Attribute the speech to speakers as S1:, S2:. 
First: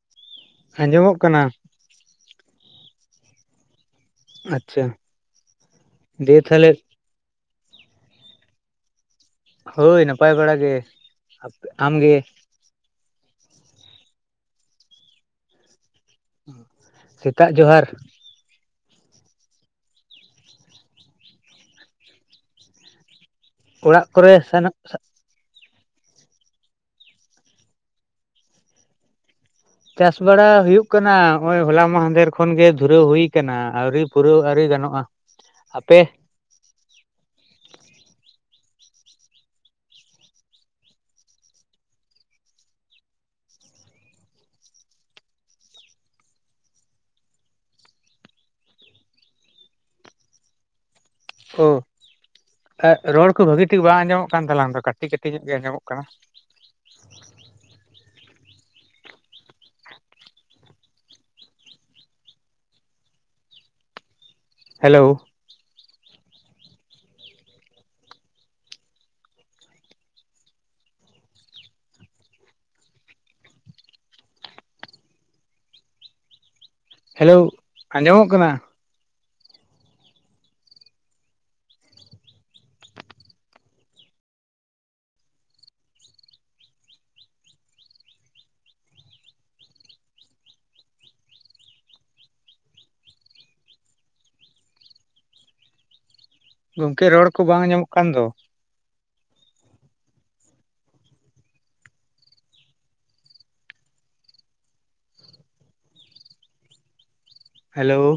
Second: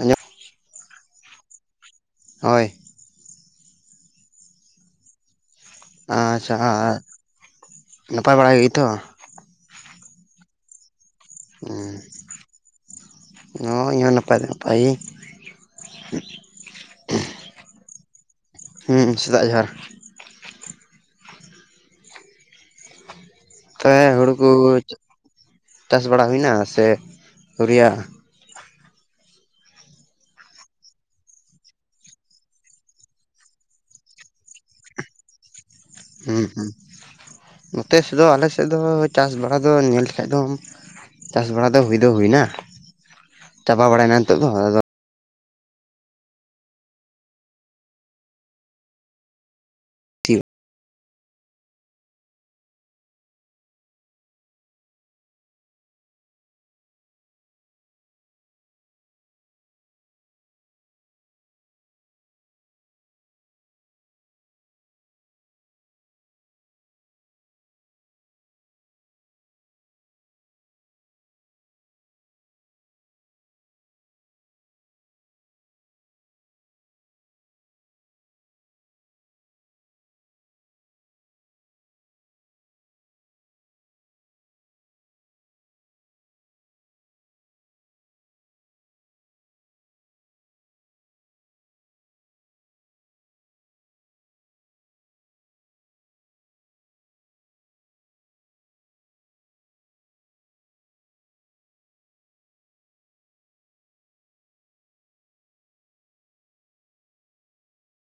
S1: ᱟᱸᱡᱚᱢ
S2: ᱟᱸᱡᱚᱢᱚᱜ ᱠᱟᱱᱟ ᱾
S1: ᱦᱳᱭ ᱾
S2: ᱟᱪᱪᱷᱟ ᱾
S1: ᱟᱪᱪᱷᱟ, ᱟᱨ ᱱᱟᱯᱟᱭ ᱵᱟᱲᱟ ᱜᱮᱛᱚ?
S2: ᱦᱳᱭ ᱱᱟᱯᱟᱭ ᱵᱟᱲᱟ ᱜᱮ ᱾
S1: ᱚ ᱤᱧ ᱦᱚᱸ ᱱᱟᱯᱟᱭ ᱫᱚ ᱱᱟᱯᱟᱭ ᱜᱮ ᱾
S2: ᱥᱮᱛᱟᱜ ᱡᱚᱦᱟᱨ ᱾
S1: ᱦᱮᱸ ᱥᱮᱛᱟᱜ ᱡᱚᱦᱟᱨ ᱾ ᱛᱚᱵᱮ
S2: ᱚᱲᱟᱜ
S1: ᱦᱩᱲᱩ
S2: ᱠᱚᱨᱮ
S1: ᱠᱚ
S2: ᱥᱟᱱᱟᱢ
S1: ᱪᱟᱥ ᱵᱟᱲᱟ ᱦᱩᱭ ᱮᱱᱟ ᱥᱮ ᱟᱹᱣᱨᱤ-ᱭᱟ?
S2: ᱪᱟᱥ ᱵᱟᱲᱟ ᱦᱩᱭᱩᱜ ᱠᱟᱱᱟ ᱱᱚᱜ-ᱚᱭ ᱦᱚᱞᱟ ᱢᱟᱦᱟᱫᱮᱨ ᱠᱷᱚᱱ ᱜᱮ ᱫᱷᱩᱨᱟᱹᱣ ᱦᱩᱭ ᱟᱠᱟᱱᱟ ᱟᱹᱣᱨᱤ ᱯᱩᱨᱟᱹᱣ ᱟᱹᱣᱨᱤ ᱜᱟᱱᱚᱜ -ᱟ ᱜᱟᱱᱚᱜᱼᱟ ᱾ ᱟᱯᱮ?
S1: ᱦᱩᱸ ᱦᱩᱸ ᱱᱚᱛᱮ ᱥᱮᱫ ᱫᱚ ᱟᱞᱮ ᱥᱮᱫ ᱫᱚ ᱪᱟᱥ ᱵᱟᱲᱟ ᱫᱚ ᱧᱮᱞ ᱞᱮᱠᱷᱟᱡ ᱫᱚᱢ ᱪᱟᱥ ᱵᱟᱲᱟ ᱫᱚ ᱦᱩᱭ ᱫᱚ ᱦᱩᱭ ᱮᱱᱟ ᱪᱟᱵᱟ ᱵᱟᱲᱟᱭᱮᱱᱟ ᱱᱤᱛᱚᱜ ᱫᱚ ᱟᱫᱚ [unintelligible]
S2: ᱚ ᱨᱚᱲ ᱠᱚ ᱵᱷᱟᱜᱤ ᱴᱷᱤᱠ ᱵᱟᱝ ᱟᱸᱡᱚᱢᱚᱜ ᱠᱟᱱ ᱛᱟᱞᱟᱝ ᱫᱚ ᱠᱟᱹᱴᱤ ᱠᱟᱹᱴᱤ ᱧᱚᱜ ᱜᱮ ᱟᱸᱡᱚᱢᱚᱜ ᱠᱟᱱᱟ ᱾ ᱦᱮᱞᱳᱣ ᱾ ᱦᱮᱞᱳᱣ ᱟᱸᱡᱚᱢᱚᱜ ᱠᱟᱱᱟ? ᱜᱚᱢᱠᱮ ᱨᱚᱲ ᱠᱚ ᱵᱟᱝ ᱟᱸᱡᱚᱢᱚᱜ ᱠᱟᱱ ᱫᱚ? ᱦᱮᱞᱳᱣ ᱾